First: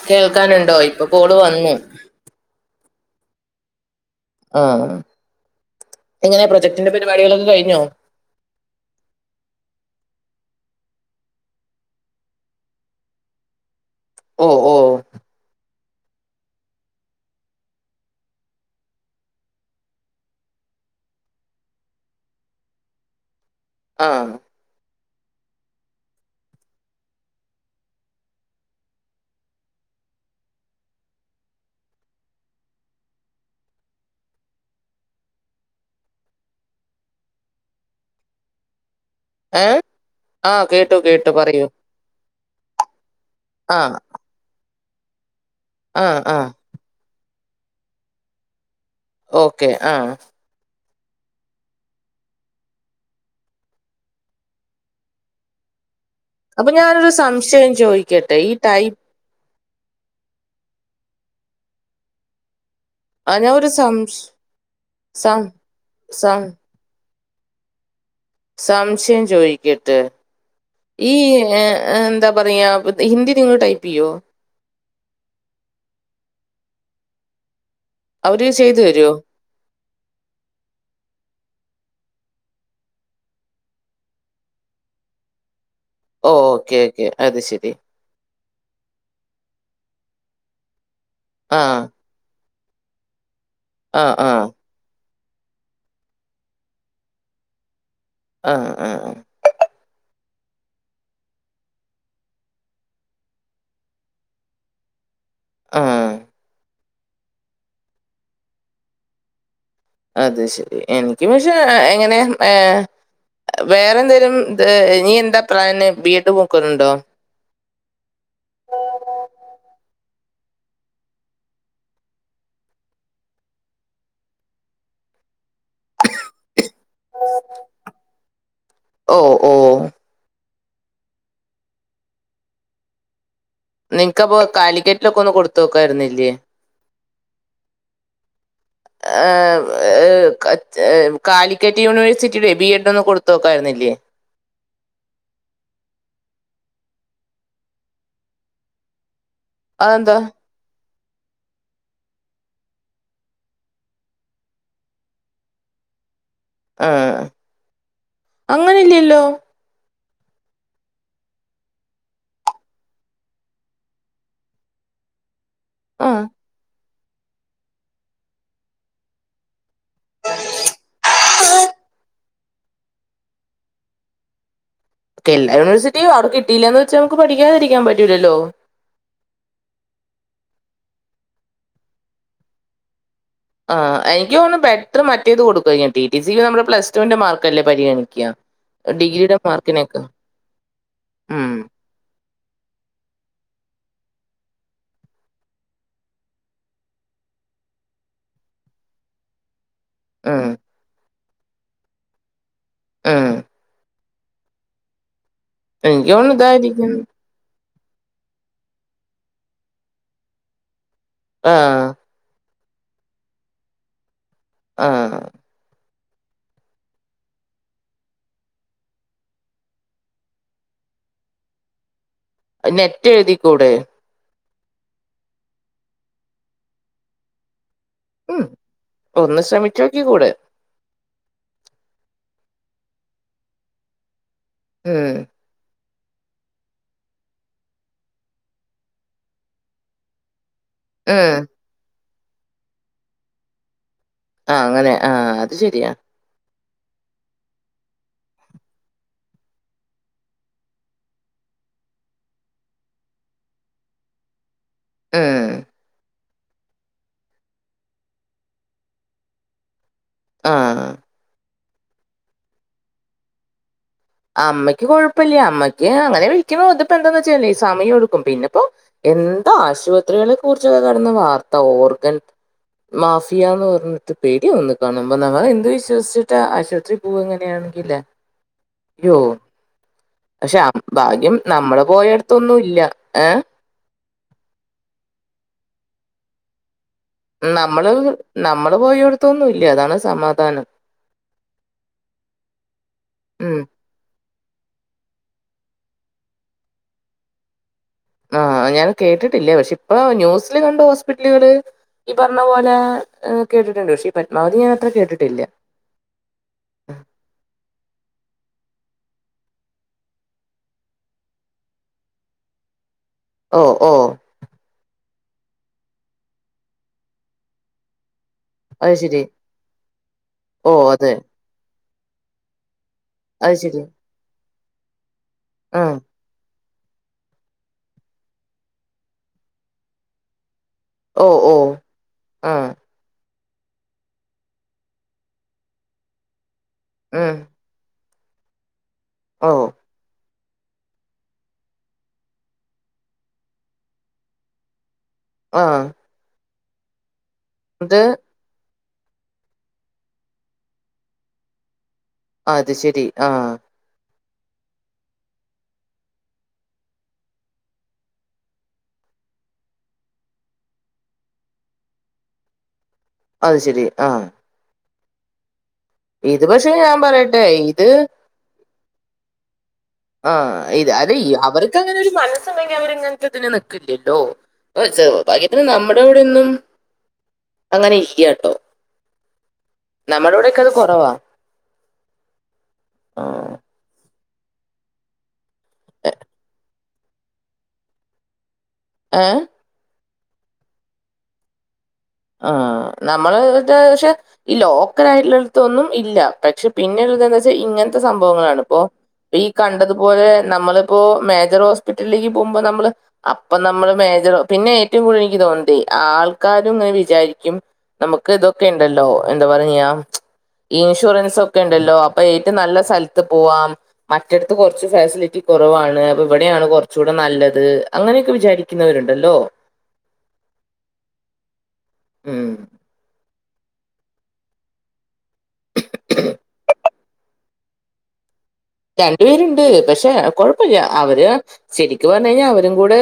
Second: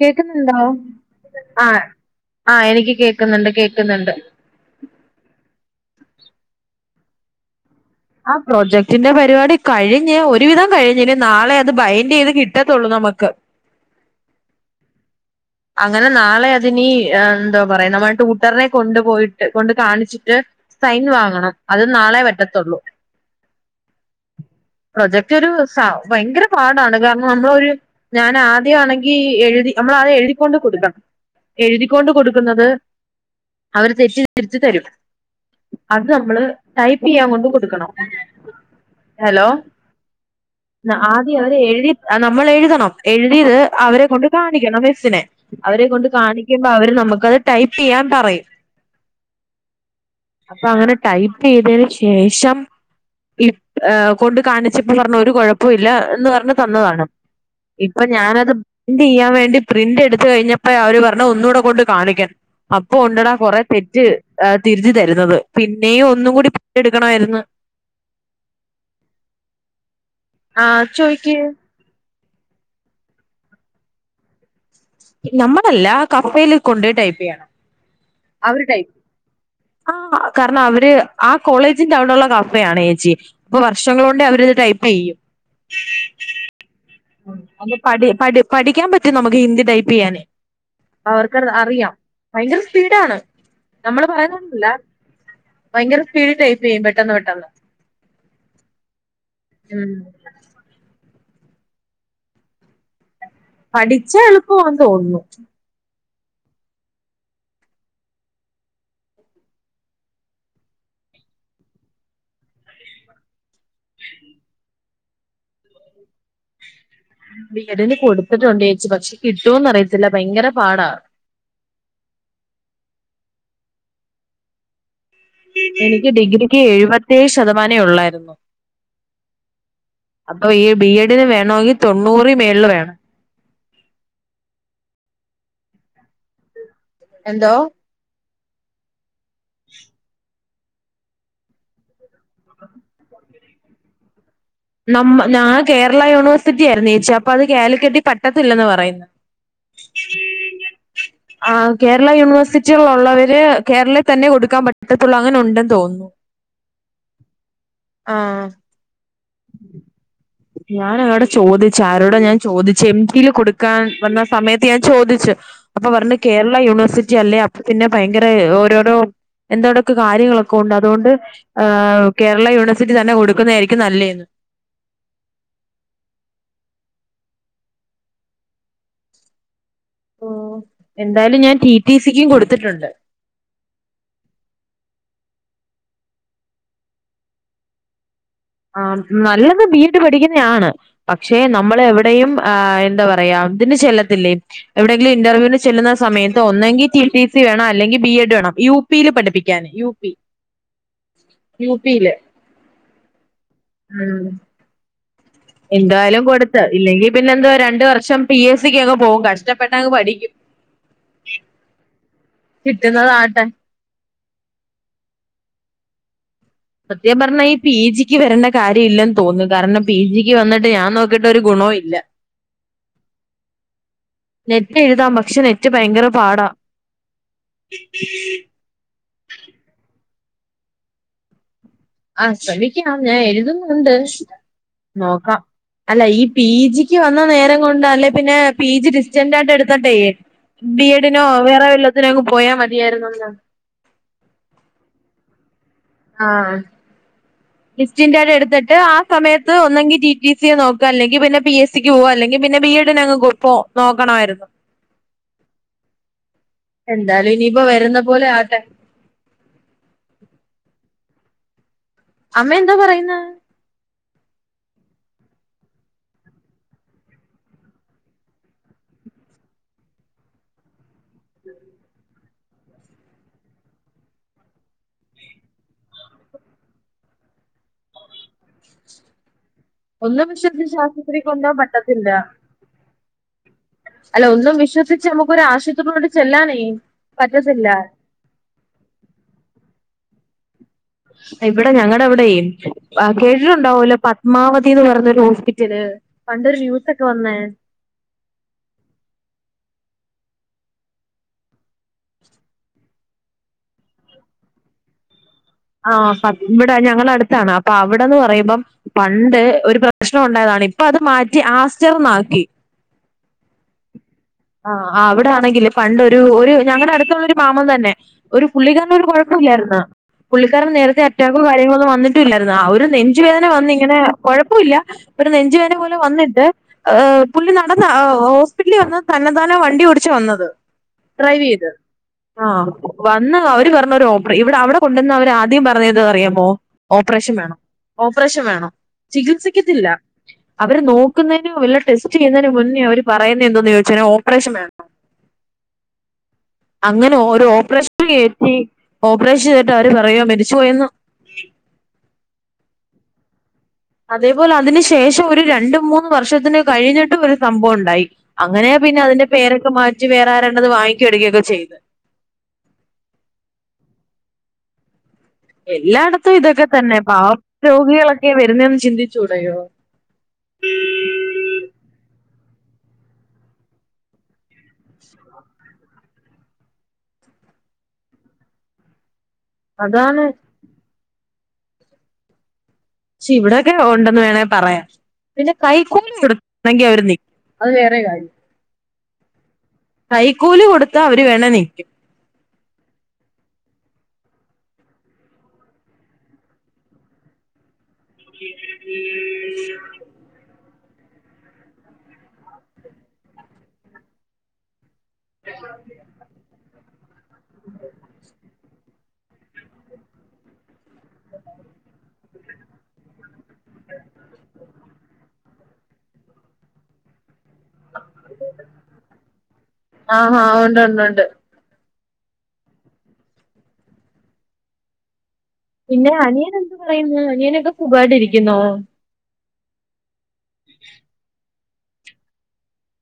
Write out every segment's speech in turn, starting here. കേക്കുന്നുണ്ടോ കേൾക്കാനുണ്ടോ ഇപ്പൊ കോള് വന്നു ആഹ് ആഹ് എനിക്ക് കേക്കുന്നുണ്ട് കേക്കുന്നുണ്ട് ആഹ് ആഹ് എങ്ങനാ പ്രൊജക്ടിന്റെ പരിപാടികളൊക്കെ കഴിഞ്ഞോ ആഹ് പ്രോജക്ടിന്റെ പരിപാടി കഴിഞ്ഞ് ഒരുവിധം കഴിഞ്ഞ് ഇനി നാളെ അത് ബൈൻഡ് ചെയ്ത് കിട്ടത്തുള്ളൂ നമക്ക് [inaudible] ഓഹ് ഓഹ് അങ്ങനെ നാളെ അതിനീ ഏഹ് എന്താ പറയാ നമ്മൾ ടൂട്ടറിനെ കൊണ്ടു പോയിട്ട് കൊണ്ട് കാണിച്ചിട്ട് സൈന് വാങ്ങണം അത് നാളെ പറ്റത്തുള്ളൂ. ആഹ് പ്രൊജക്ട് ഒരു സ ഭയങ്കര പാടാണ് കാരണം നമ്മളൊരു ഞാൻ ആദ്യമാണെങ്കി എഴുതി നമ്മളാദ്യം എഴതിക്കൊണ്ട് കൊടുക്കണം എഴുതിക്കൊണ്ട് കൊടുക്കുന്നത് അവര് തിരിച്ച് തിര്ച്ച് തരും അത് നമ്മള് ടൈപ്പ് ചെയ്യാൻ കൊണ്ട് കൊടുക്കണം ഹലോ ഏ ആ കേട്ടു കേട്ടു ആദ്യം അവരെ പറയൂ എഴുതി നമ്മൾ എഴുതണം എഴുതിയത് ആ അവരെ കൊണ്ട് കാണിക്കണം മിസ്സിനെ അവരെ ആ കൊണ്ട് ആ കാണിക്കുമ്പോ അവര് നമുക്കത് ടൈപ്പ് ചെയ്യാൻ പറയും ഓക്കെ ആഹ് അപ്പൊ അങ്ങനെ ടൈപ്പ് ചെയ്തേന് ശേഷം ഇപ് ഏഹ് കൊണ്ട് കാണിച്ചപ്പോ പറഞ്ഞ് ഒരു കൊഴപ്പോം ഇല്ല എന്ന് പറഞ്ഞ് ഞ്ഞ് അപ്പൊ തന്നതാണ് ഞാനൊരു സംശയം ഇപ്പ ചോദിക്കട്ടെ ഈ ഞാനത് ടൈപ്പ് ബൈൻഡ് ചെയ്യാൻ വേണ്ടി പ്രിന്റ് എടുത്ത് കഴിഞ്ഞപ്പെ അവര് പറഞ്ഞു ഒന്നൂടെ കൊണ്ട് കാണിക്കാൻ അപ്പൊ ആ, ഉണ്ടടാ ഞാൻ കൊറെ ഒരു തെറ്റ് സംശ ഏഹ് തിരിത്തി തരുന്നത് സം പിന്നെയും ഒന്നും സം കൂടി എടുക്കണായിരുന്നു സംശയം ചോയിക്കട്ട് ആ ഈ ചോയ്ക്ക് ഏഹ് ഏഹ് എന്താ പറയാ ഹിന്ദി നിങ്ങള് ടൈപ്പ് ചെയ്യോ? നമ്മളല്ല കഫേല് കൊണ്ടോയി ടൈപ്പ് ചെയ്യണം അവര് ചെയ്തു ടൈപ്പ് തരുമോ ആഹ് കാരണം അവര് ആഹ് കോളേജിന്റെ അവിടെ ഉള്ള കഫയാണ് ചേച്ചി അപ്പൊ വർഷങ്ങള് കൊണ്ടെ അവരത് ടൈപ്പ് ചെയ്യൂ ഓക്കെ ഓക്കെ ശരി അത് പഠി പഠി പഠിക്കാൻ പറ്റും നമ്മക്ക് ഹിന്ദി ടൈപ്പ് ചെയ്യാന് അവർക്ക് അത് ആ അറിയാം ഭയങ്കര സ്പീഡാണ് ആ നമ്മള് ആ പറയുന്നപോലല്ല ഭയങ്കര സ്പീഡിൽ ടൈപ്പ്‌ ചെയ്യും പെട്ടെന്ന് പെട്ടെന്ന് ആഹ് ആഹ് ഉം പഠിച്ചാ എളുപ്പം ആന്ന് തോന്നുന്നു ആഹ് അത് ശരി എനിക്ക് പക്ഷെ എങ്ങനെ ഏഹ് വേറെ എന്തേലും ഇനീ എന്താ പ്ലാൻ ബി എഡ് നോക്കുന്നുണ്ടോ ബി എഡ് കൊടുത്തിട്ടുണ്ട് ചേച്ചി പക്ഷെ കിട്ടുവോന്ന് അറിയത്തില്ല ഭയങ്കര പാടാ എനിക്ക് ഡിഗ്രിക്ക് എഴുപത്തിയേഴ് ശതമാനേ ഉള്ളായിരുന്നു ഓ! ഓ! അപ്പൊ ഈ ബി എഡിന് വേണമെങ്കിൽ തൊണ്ണൂറിൽ മേളിൽ വേണം നിക്ക് അപ്പൊ കാലിക്കേറ്റിലൊക്ക ഒന്ന് കൊടുത്ത് നോക്കായിരുന്നില്ലേ എന്തോ ആഹ് ഏഹ് ഏഹ് ഏഹ് കാലിക്കറ്റ് യൂണിവേഴ്സിറ്റിയുടെ ബി എഡ് ഒന്നു കൊടുത്ത നോക്കായിരുന്നില്ലേ നമ്മ ഞാൻ കേരള യൂണിവേഴ്സിറ്റി ആയിരുന്നു ചേച്ചി അപ്പോ അത് കാലിക്കെട്ട് പറ്റത്തില്ലന്ന് പറയുന്നു അതെന്താ [unintelligible] ആഹ് കേരള യൂണിവേഴ്സിറ്റികളള്ളവര് ആഹ് കേരളയൂണിവേഴ്സിറ്റിൽ ഉള്ളവര് കേരളയിൽ തന്നെ കൊടുക്കാൻ പറ്റത്തുള്ളൂ അങ്ങനെ ഉണ്ടെന്ന് തോന്നുന്നു ആഹ് ആഹ് അങ്ങനെയില്ലല്ലോ ഞൻ അങ്ങോടെ ചോദിച്ചു ആരോടെ ഞാൻ ചോദിച്ചു എംജിയിൽ കൊടുക്കാൻ വന്ന സമയത്ത് ഞാൻ ചോദിച്ചു അപ്പൊ പറഞ്ഞു ആഹ്. കേരള യൂണിവേഴ്സിറ്റി അല്ലേ അപ്പൊ പിന്നെ ഭയങ്കര ഓരോരോ എന്താണ് കാര്യങ്ങളൊക്കെ ഉണ്ട് അതുകൊണ്ട് കേരള യൂണിവേഴ്സിറ്റി തന്നെ കൊടുക്കുന്നത് ആയിരിക്കും നല്ലേന്ന് എല്ലാ യൂണിവേഴസിറ്റിയും അവിടെ കിട്ടല്ല എന്ന് വൊച്ച് നമ്മുക്ക് പഠിക്കാതിരിക്കൻ പറ്റില്ലല്ലോ ഉം എന്തായാലും ഞാൻ റ്റി റ്റി സിക്കും കൊടുത്തിട്ടുണ്ട് ആഹ് എനിക്ക് തോന്നുന്ന് ബെറ്റർ മറ്റേത് കൊടുക്കുക റ്റി റ്റി സിക്ക് നമ്മൾ പ്ലസ് ടുവിന്റെ മാർക്ക്അല്ലേപരിഗണിക്കുക പരിഗണിക്കുക ആഹ് ഡിഗ്രിയുടെ നല്ലത് ബി എഡ് മാർക്കിനേക്കാൾ. പഠിക്കുന്നാണ് പക്ഷെ ഉം. നമ്മൾ എവിടെയും ആഹ് എന്താ പറയാ ഇതിന് ചെല്ലത്തില്ലേ എവിടെയെങ്കിലും ഇന്റർവ്യൂവിന് ചെല്ലുന്ന സമയത്ത് ഒന്നെങ്കിൽ റ്റി റ്റി സി വേണം അല്ലെങ്കിൽ ബി എഡ് വേണം യു പിയിൽ പഠിപ്പിക്കാൻ ഉം യുപിയിൽ ഉം ആഹ് എനിക്ക് എന്തായാലും തോന്നുന്നു കൊടുത്ത് ഇതായിരിക്കും ഇല്ലെങ്കിൽ പിന്നെ എന്തോ രണ്ട് വർഷം പി എസ് സിക്ക് പോകും കഷ്ടപ്പെട്ടങ്ങ് പഠിക്കും ആഹ് കിട്ടുന്നത് ആട്ടെ ആഹ് സത്യം പറഞ്ഞാ ഈ പി ജിക്ക് വരണ്ട കാര്യമില്ലെന്ന് തോന്നുന്നു കാരണം പി ജിക്ക് വന്നിട്ട് ഞാൻ നോക്കിട്ട് ഒരു ഗുണവും ഇല്ല [inaudible] നെറ്റ് എഴുതിക്കൂടെ നെറ്റ് എഴുതാം പക്ഷെ നെറ്റ് ഭയങ്കര പാടാ ഉം [unintelligible] ഒന്ന് ശ്രമിച്ച് നോക്കിക്കുടെ ആഹ് ശ്രമിക്കാം ഞാൻ എഴുതുന്നുണ്ട് ഉം നോക്കാം അല്ല ഈ പി ജിക്ക് വന്ന നേരം കൊണ്ട് അല്ലെ പിന്നെ പി ജി ഡിസ്റ്റൻ ആയിട്ട് എടുത്ത്ട്ടെ ബി എഡിനോ ഉം വേറെ വെല്ലത്തിനോ ഒക്കെ പോയാ മതിയായിരുന്നു ആഹ് അങ്ങനെ ആഹ് അത് ശരിയാ ആഹ് ഡിസ്റ്റ്ൻ്റെ് ആയിട്ട് എടുത്തിട്ട് ആഹ് സമയത്ത് ഒന്നെങ്കി ടി ടി സി നോക്കാ അല്ലെങ്കിൽ പിന്നെ പി എസ് സി പോവാം അല്ലെങ്കിൽ പിന്നെ ബീ എഡന് അങ് പോ നോക്കണമായിരുന്നു ആഹ് എന്തായാലും ഇനിയിപ്പോ വരുന്ന പോലെ ആട്ടെ ആഹ് അമ്മ എന്താ പറയുന്നേ അമ്മയ്ക്ക് കുഴപ്പമില്ല അമ്മക്ക് അങ്ങനെ വിളിക്കുന്നു ഇത് ഇപ്പൊ എന്താണ് എന്ന് വെച്ചല്ലേ സമയം എടുക്കും പിന്നെപ്പോ എന്താ ആശുപത്രികളെ കുറിച്ച കടന്ന വാർത്ത ഓർഗൻ മാഫിയന്ന് പറഞ്ഞിട്ട് പേടി ആവുന്നു നമ്മൾെഎന്തു വിശ്വസിച്ചിട്ട് ആശുപത്രിയിൽ പോവ അങ്ങനെയാണെങ്കില്ലേ അയ്യോ ഒന്നും പക്ഷെ വിശ്വസിച്ച് ആശുപത്രി ഭാഗ്യം കൊണ്ടുപോകാൻ നമ്മൾ പറ്റത്തില്ല പോയടത്തൊന്നും ഇല്ല ഏഹ് അല്ല ഒന്നും വിശ്വസിച്ച് നമുക്കൊ ഒരു ആശുപത്രിനോട് ചെല്ലാനേ പറ്റത്തില്ല നമ്മള് നമ്മള് പോയടത്തൊന്നും ഇല്ല അതാണ് സമാധാനം ഇവിടെ ഞങ്ങടെ അവിടെ ഉം കേട്ടിട്ടുണ്ടാവൂലോ ഉമാവതി എന്ന് പറഞ്ഞരു ഹോസ്പിറ്റല് പണ്ടൊരു ന്യൂസൊക്കെ വന്നേ ആഹ ഞാൻ കേട്ടിട്ടില്ലേ പക്ഷെ ഇപ്പൊ ന്യൂസില് കണ്ട ഹോസ്പിറ്റലുകൾ ഈ പറഞ്ഞ പോലെ കേട്ടിട്ടുണ്ട് പക്ഷേ ഈ പത്മാവതി ഞാൻ അത്ര കേട്ടിട്ടില്ല ആഹ ഇവിടെ ഞങ്ങള അടുത്താണ് അപ്പൊ അവിടെന്ന് പറയുമ്പം പണ്ട് ഒരു പ്രശ്നം ഉണ്ടായതാണ് ഇപ്പൊ അത് മാറ്റി ആസ്റ്റർ എന്ന് ആക്കി ഓ ഓ ആ അവിടെ ആണെങ്കില് പണ്ടൊ ഒരു ഒരു ഞങ്ങളുടെ അടുത്തുള്ള ഒരു മാമൻ തന്നെ ഒ അത് പുള്ളികാരന് ഒരു ശരി കുഴപ്പം ഇല്ലാരുന്നു പുള്ളിക്കാരൻ ഓ നേരത്തെ അതെ അറ്റാക്കോ കാര്യങ്ങളോന്നും വന്നിട്ടും ഇല്ലായിരുന്നു ആ ഒരു നെഞ്ചുവേദന അത് വന്ന ശരി ഇങ്ങനെ കൊഴപ്പമില്ല ഒരു നെഞ്ചവേദന പോലെ ആഹ് വന്നിട്ട് ഏഹ് പുള്ളി നടന്നാ ഹോസ്പിറ്റലിൽ വണ്ടി ഓടിച്ച് വന്നത് ഓ ഡ്രൈവ് ഓ ചെയ്ത ആ ആഹ് വന്ന് അവര് പറഞ്ഞ് ഇവിടെ അവിടെ എന്തെന്നാ അവർ ആദ്യം പറഞ്ഞത് അറിയാമോ ഓപ്പറേഷൻ ഉം വേണം ഓപ്പറേഷൻ വേണം ഓ ചികിത്സിക്കത്തില്ല അവര് നോക്കുന്നതിനും വല്ല ടെസ്റ്റ് ചെയ്യുന്നതിന് മുന്നേ അവര് പറയുന്ന എന്തന്ന ചോദിച്ചാൽ ഓപ്പറേഷൻവേണം വേണം ആഹ് അങ്ങനെ ഒരു ഇത് ഓപ്പറേഷൻ കയറ്റി ഓപ്പറേഷൻ ചെയ്തിട്ട് അവര് പറയാ മരിച്ചു പോയന്ന് ആ അത് ശരി ആ അതേപോലെ അതിന് ശേഷം ഒരു രണ്ട മൂന്ന് വർഷം കഴിഞ്ഞിട്ടും ഒരു സംഭവം ഉണ്ടായി അങ്ങനെയ പിന്നെ അതിന്റെ പേരൊക്കെ മാറ്റി വേറെ ആരാണ്ടത് വാങ്ങിക്കുകയൊക്കെ ചെയ്ത് അത് ശരി ആ എല്ലായിടത്തും ഇത് ഇതൊക്കെ പക്ഷെ തന്നെ ഞാൻ പാവം പറയട്ടെ ഇത് രോഗികളൊക്കെ വരുന്നന്ന് ചിന്തിച്ചുടയോ ആഹ് അതെ അവർക്ക് അങ്ങനെ ഒരു മനസ്സുണ്ടെങ്കിൽ അവർ ഇങ്ങനത്തെ ഒരു ഇദിന് നിൽക്കില്ലല്ലോ ഭാഗ്യത്തിന് നമ്മുടെ ഇവിടെ ഒന്നും അങ്ങനെ ഇല്ലയാട്ടോ അതാണ് നമ്മുടെ ഇവിടെയൊക്കെ അത് കുറവാ ആ, പക്ഷെ ഇവിടെയൊക്കെ ഉണ്ടെന്ന് വേണമങ്കിൽ പറയാം പിന്നെ കൈക്കൂലി എ- കൊടുണെങ്കിൽ അവര് നികുതി അത് വേറെ കാരം ആഹ കൈക്കൂല് കൊടുത്ത അവര് വേണേ നിൽക്കും ആഹ നമ്മള്ഡെ പക്ഷെ ഈ ലോക്കല് ആയിട്ടുള്ളവരുടെ അടത്തൊന്നും ഇല്ല പക്ഷെ പിന്നെ ഒരു ഇത് എന്താന്ന് വെച്ചാൽ ഇങ്ങനത്തെ സംഭവങ്ങളാണ് ഇപ്പോ ഈ കണ്ടതുപോലെ നമ്മള്പ്പോ മേജർ ഹോസ്പിറ്റലിലേക്ക് പോമ്പോ നമ്മള് അപ്പം നമ്മള് മേജർ പിന്നെ ഏറ്റവും കൂടുതൽ എനിക്ക് തോന്ന്ന്നതെ ആൾക്കാരും ഇങ്ങനെ വിചാരിക്കും നമുക്ക് ഇതൊ ഒക്കെണ്ടല്ലോ എന്താ പറയാ ഞാ ഇൻഷുറൻസ് ഒക്കെണ്ടല്ലോ അപ്പൊ ഏറ്റം നല്ല സ്ഥല ത്ത് പോവാം മറ്റട്ത് കൊറച്ച് ഫെസിലിറ്റി കൊറവാണ് അപ്പ ഇവിടെയാണ് കുറച്ചൂടെ നല്ലത് അങ്ങനെയൊക്കെ വിചാരിക്കുന്നവരുണ്ടല്ലോ ആഹാ ഉണ്ട് ണ്ട് ണ്ട് ഉം പിന്നെ അനിയൻ എന്ത് പറയുന്ന് അനിയനൊക്കെ സുഖായിട്ടിരിക്കുന്നോ രണ്ട് പേര്ണ്ട് പക്ഷെ കുഴപ്പല്ല അവര് ശരിക്ക്‌ പറഞ്ഞ്കഴിഞ്ഞ അവരും കൂടെ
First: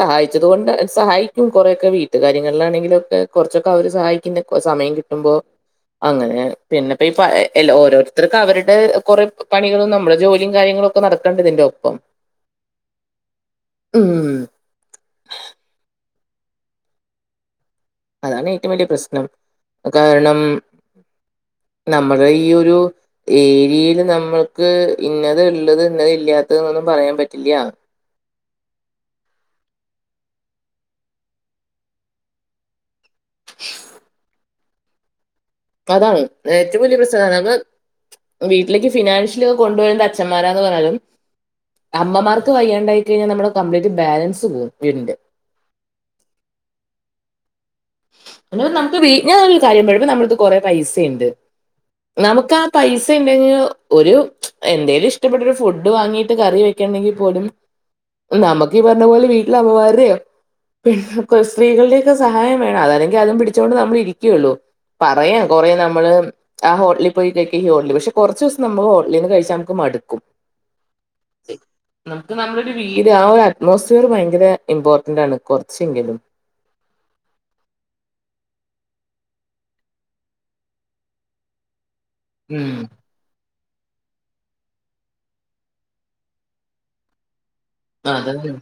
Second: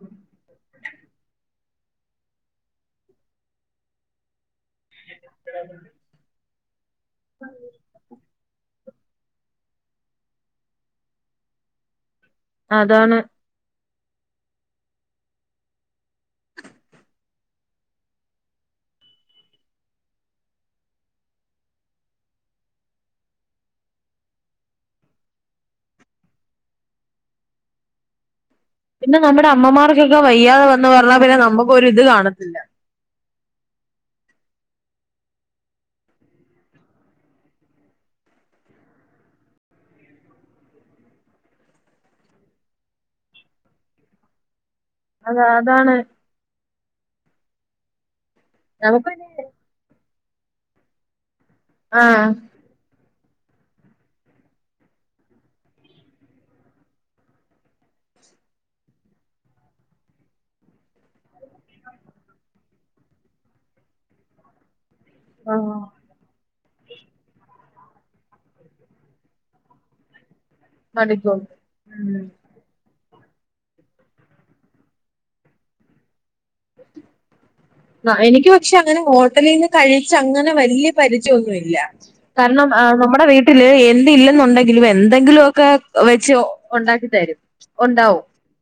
സഹായിച്ചത് കൊണ്ട് സഹായി കൊറേക്കെ വീട്ട് കാര്യങ്ങളിലാണെങ്കിലും ഒക്കെ കൊറച്ചൊക്കെ അവര് സഹായിക്ക്‌ണ്ട് സമയം കിട്ടുമ്പോ അങ്ങനെ പിന്നെപ്പീ പയേ ഓരോരുത്തർക്ക്‌ അവരുടെ കുറെ പണികളും നമ്മളെ ജോലീം കാര്യങ്ങളൊക്കെ നടക്കണ്ടെ ഇതിന്റൊപ്പം അതാണ് ഉം അതാണ് ഏറ്റവും വലിയ പ്രശ്നം കാരണം നമ്മടെ ഈ ഒരു ഏരീല് നമ്മൾക്ക് ഇന്നത് ള്ളത് ഇന്നത് ഇല്ലാത്തത് എന്നൊന്നും പറയാൻ പറ്റില്ല പിന്നെ നമ്മടെ അമ്മമാർക്കൊക്കെ വയ്യാതെ വന്നു പറഞ്ഞാ പിന്നെ നമ്മക്കൊരു ഇത് കാണത്തില്ല [inaudible] അതാണ് ഏറ്റവും വല്യ പ്രശ്നം ഞമ്മള് വീട്ടിലെക്ക് ഫിനാൻഷ്യലിയൊക്കെ കൊണ്ട് വരണ്ടത് അഛന്മാരാന്ന് പറഞ്ഞാലും അമ്മമാർക്ക് വയ്യാണ്ടായി കഴിഞ്ഞാ നമ്മളെ കംപ്ലീറ്റ് ബാലൻസ് പോവും വീടിന്റെ അതാ അതാണ് പിന്നെപ്പം നമുക്ക് വീ ഞാനൊരു കാര്യം പറയട്ടെ ഇപ്പൊ നമ്മട്ത് കൊറെ പൈസണ്ട് ആഹ് നമുക്കാ പൈസണ്ടെങ്ങി ഒരു എന്തേലും ഇഷ്ടപ്പെട്ട ഒരു ഫുഡ് വാങ്ങീട്ട് കറി വെക്കാണ്ടെങ്കിൽ പോലും നമക്ക് ഈ പർഞ്ഞ പോലെ വീട്ടില് അമ്മമാരെയോ പിന്നെ സ്ത്രീകൾടെയൊക്കെ സഹായം വേണം അതല്ലെങ്കി അതും പിടിച്ചോണ്ട് നമ്മൾ ഇരിക്കെയൊള്ളൂ. പറയാം കൊറേ ആഹ് നമ്മള് ആ ഹോട്ടലി പോയി കഴി [unintelligible] പക്ഷെ കുറച്ചൂസം നമ്മള് ഹോട്ടലീന്ന് കഴിച്ചാ നമ്മക്ക് മടുക്കും മടുക്കും ഉം നമുക്ക് നമ്മൾ വീട് ആ ഒര് അറ്റ്മോസ്ഫിയർ ഭയങ്കര ഇമ്പോർട്ടന്റ് ആണ് കുറച്ചെങ്കിലും [inaudible] ആഹ് എനിക്ക് പക്ഷെ അങ്ങനെ ഹോട്ടലീന്ന് കഴിച്ച് അങ്ങനെ വലിയ പരിചയൊന്നുല്ല കാരണം ഉം ആഹ് നമ്മടെ വീട്ട് ട്ടില് എന്ത് ഇല്ലെന്നുണ്ടെങ്കിലും എന്തെങ്കിലും ഒക്കെ വെച്ച് ഒണ്ടാക്കിത്തരും ഒ ണ്ടാവും അതന്നെ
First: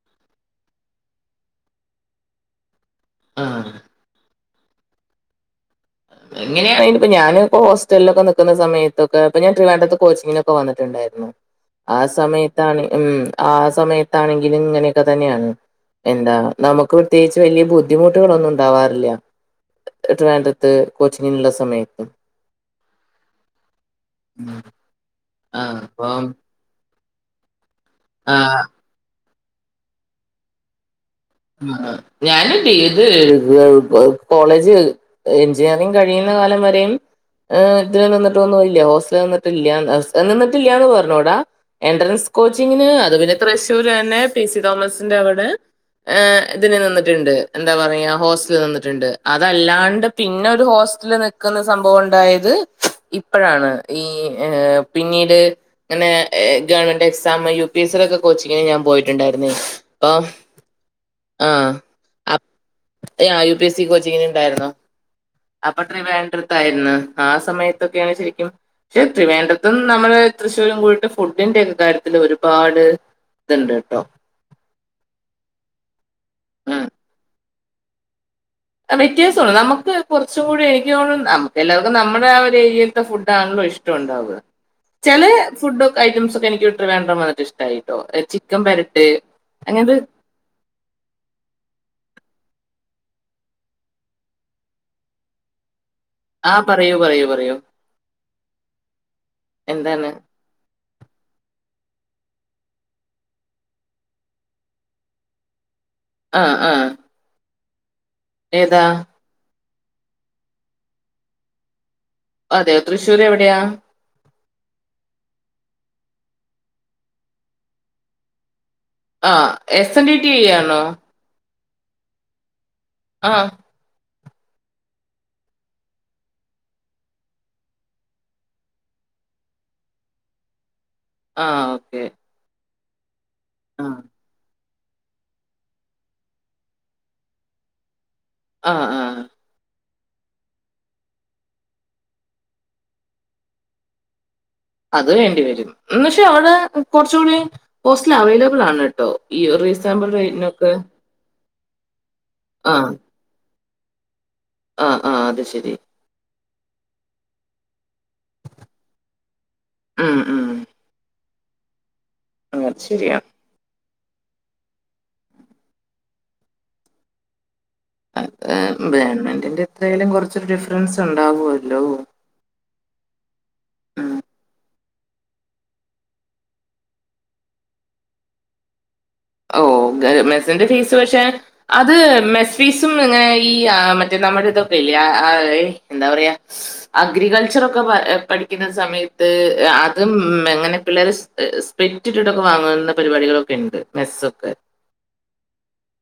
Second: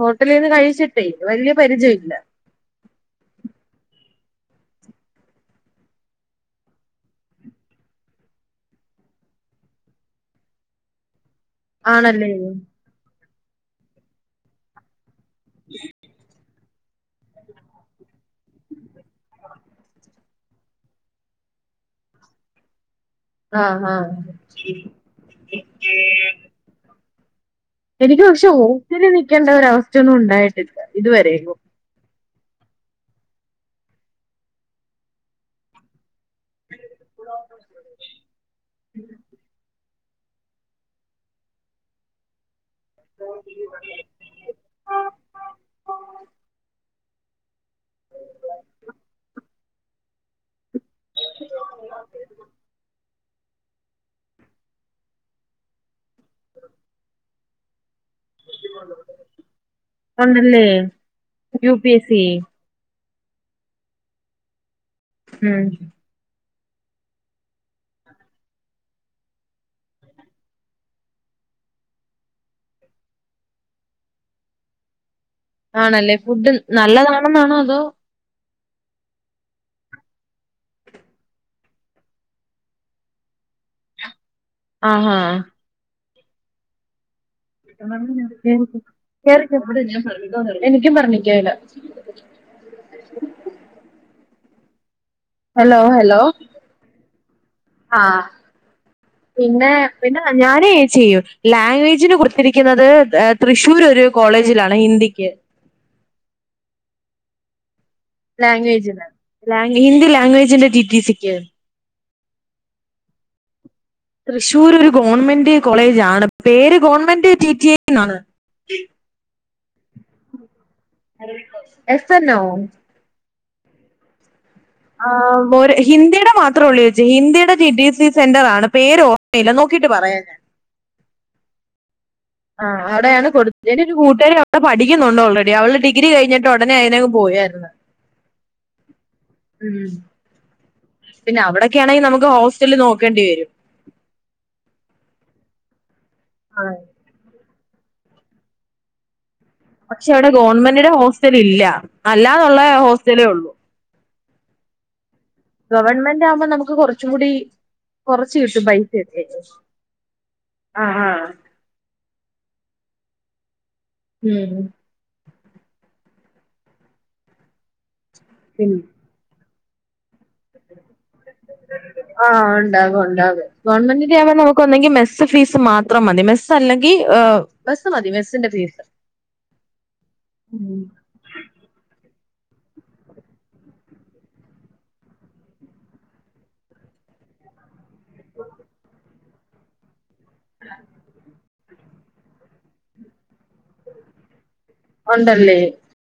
ഹോട്ടലീന്ന് കഴിച്ചിട്ടേ വല്യ പരിചയല്ല ആഹ് എങ്ങനെയാണേലും ഇപ്പ ഞാന്പ്പൊ ഹോസ്റ്റൽലൊക്കെ നിക്കുന്ന സമയത്തൊക്കെ ഇപ്പൊ ഞാനൻ ട്രിവാൻഡ്രത്ത് കോച്ചിങ്ങിന് ഒക്കെ വന്നിട്ട്ണ്ടായിരുന്നു ആ ആണല്ലേ സമയത്താണ് ഉം ആ സമയത്താണെങ്കിലും ഇങ്ങനെയൊക്കെ തന്നെയാണ് എന്താ നമുക്ക് പ്രത്യേകിച്ച് വല്യ ബുദ്ധിമുട്ടുകളൊന്നും ഉണ്ടാവാറില്ല ട്രിവാൻഡ്രംത്ത് ത്ത് കോച്ചിങ്ങിനുള്ള സമയത്ത് ആഹ് ഹാ ആഹ് അപ്പം എനിക്ക് പക്ഷെ ആഹ് ഹോസ്റ്റൽല് നിക്കണ്ട ഒരവസ്ഥയൊന്നും ഉണ്ടായിട്ടില്ല ഇതുവരേക്കും ഞാന് ബി എഡ് കോ കോളേജ് എഞ്ചിനീയറിംഗ് കഴി യ്ണ കാലം വരെയും ഏഹ് ഇതിൽ നിന്നിട്ടൊന്നുംല്ല ഹോസ്റ്റൽല് നിന്നിട്ടില്ല [unintelligible] നിന്നിട്ടില്ലാന്ന് പറഞ്ഞൂടാ എൻട്രൻസ് കോച്ചിങ്ങിന് അത് പിന്നെ തൃശൂരന്നെ പി സി തോമസിന്റെ അവടെ ഏഹ് ഇതിന് നിന്നിട്ടുണ്ട് എന്താ പറയാ ഹോസ്റ്റൽല് നിന്നിട്ട്ണ്ട് അതല്ലാണ്ട് പിന്നെ ഒരു ഹോ സ്റ്റൽല് നിക്കണ സംഭവം ഉണ്ടായത് ഇപ്പഴാണ് ഈ ഏഹ് പിന്നീട് ഇങ്ങനെ government exam U P S C ടെക്കെ കോച്ചിങ്ങിന് ഞാൻ പോയിട്ടുണ്ടായിരുന്നേ അപ്പൊ ലേ ആഹ് അപ് യാ യു പി എസ് സി കോച്ചിങ്ങിന് ഇണ്ടായിരുന്നു. ഉം അപ്പേ ട്രിവാണ്ട്രത്തായിരുന്നു ആ സമയത്തൊക്കെയാണ് ശെരിക്കും ക്ഷെ ട്രിവാണ്ട്രത്തും ന്നമ്മള് തൃശൂരും കൂടിയിട്ട് ഫുഡിന്റെഒക്കെ കാര്യത്തില് ഒരുപാട് ഇതുണ്ട്ട്ടോ. ആണല്ലേ ഫുഡ് ഉം ന്നല്ലെതാണെന്നാണോ അതോ ആഹ് വ്യത്യാസോണ്ട് നമ്മക്ക് കൊറച്ചു കൂടി എനിക്ക് തോന്നണു നമ്മക്ക് എല്ലാവർക്കും ആ ഒര് ഏരിയലത്തെ ഫുഡാണല്ലോ ഇഷ് ട്ടൊണ്ടാവാ ആഹാ ചെലെ ഫുഡ് ഐറ്റംസൊക്കെഎനിക്ക് ട്രിവാഡ്രം വന്ന് ഇഷ്ട്ടായിട്ടോ ചിക്കൻ കേറിക്കോ പെരെട്ട് അങ്ങൻത് കേറിക്കോ എനിക്കും പറ്ണിക്കെല ഹെലോ ഹെലോ ആ പറയൂ പറയൂ പറയൂ ആഹ് പിന്നെ എന്താണ് പിന്നെ ഞാനേ ചെയ്യൂ ലാംഗ്വേജിന് കൊടുത്തിരിക്കുന്നത് ഏഹ് തൃശ്ശൂർ ഒര് കോളേജിലാണ് ഹിന്ദിക്ക് ആഹ് ആഹ് ലാംഗ്വേജ്ന് ലാ ഹിന്ദി ലാംഗ്വേജിന്റെ റ്റി റ്റി സിക്ക്. അതെ തൃശ്ശൂര് എവിടെയാ? തൃശ്ശൂർ ഒര് ഗോൺമെന്റ് കോളേജ് ആണ് പേര് ഗവൺമെന്റ് ടി ടി ന്നാണ്. ആഹ് S N D T I ആണോ? എസ് എന്നോ? ആഹ് ആഹ് ഒര് ഹിന്ദിടെ മാത്രഒള്ളുയേച്ചി ഹിന്ദിയുടെ ജി ഡി സി സെന്റർആണ് പേര് ഓർമ്മയില്ല. നോക്കീട്ട് പറയാംഞാൻ. ആഹ് ഓക്കെ ആഹ് അവിടെയാണ് കൊട് ആ എന്റെഒരു കൂട്ടുകാരി പ്പപഠിക്കുന്നുണ്ട് ഓൾറെഡി അവള് ഡിഗ്രി കഴ്ഞ്ഞിട്ട് ഒടനെ അതിനെങ്ങു പോയായിരുന്നു. ആഹ് ആഹ് ഉം പിന്നെ അവിടെക്കെണെങ്കിൽ ന്നമുക്ക് ഹോസ്റ്റൽ നോക്കേണ്ടിവെരും. അത് വേണ്ടിവെരും ന്ന്ക്ഷേ അവ ആഹ് കൊർച്ചകുടിം ഹോസ്റ്റ്ല് അവൈലബിൾ ആണ് ട്ടോ ഈഒരീ പക്ഷെ അവിടെ ഗോൺമെന്റിന്റെ ഹോസ്റ്റലില്ല. അല്ലാന്നുള്ള ഹോസ്റ്റലേഒള്ളു. ആഹ് ആഹ് അത് ഷ് ഗവൺമെന്റ്ആവുമ്പോ ന്നമുക്ക് കൊർച്ച്കൂടി കൊർച്ച് കിട്ടും പൈസയൊക്കെ. ഉം ഉം. ആഹ് ആഹ് ആത് ശെരിയ. ഉം ഉം ഗവൺമെന്റിന്റെ എത്രേലും കുർച്ചൊരു ഡിഫ്റെൻസ്ഉണ്ടാവോലോ? ആഹ് ഒണ്ടാവും ഒണ്ടാവും ഗോൺമെന്റിന്റെ ആമ്പോ നമുക്ക്ന്നെങ്കിൽ മെസ്സ് ഫീസ് മാത്രം മതി. മെസ്സ്അല്ലങ്കിൽ ഹ് മൊസ് മതി മെസ്സിന്റെ പീസ് ഓഹ് മെസ്സിന്റെ ഫീസ്പക്ഷെ അത് മെസ് ഫീസും ഇങ്ങനെ ഈ ആ മറ്റേ ന്നമ്മടെ ഇതൊക്കെ ഇല്ലേ എന്താ പറയാ അഗ്രികൾച്ചറൊക്കെ ഹ് പഠിക്ണ സമയത്ത് ഹ് അ ത്മ് അങ്ങനെ പിള്ളേര് സ്പെറ്റ് ഇട്ടിട്ടൊക്കെ വാങ്ങുന്ന പരിപാടികളൊക്കെണ്ട്. മെസ്സൊക്കെ ഒണ്ടല്ലേ?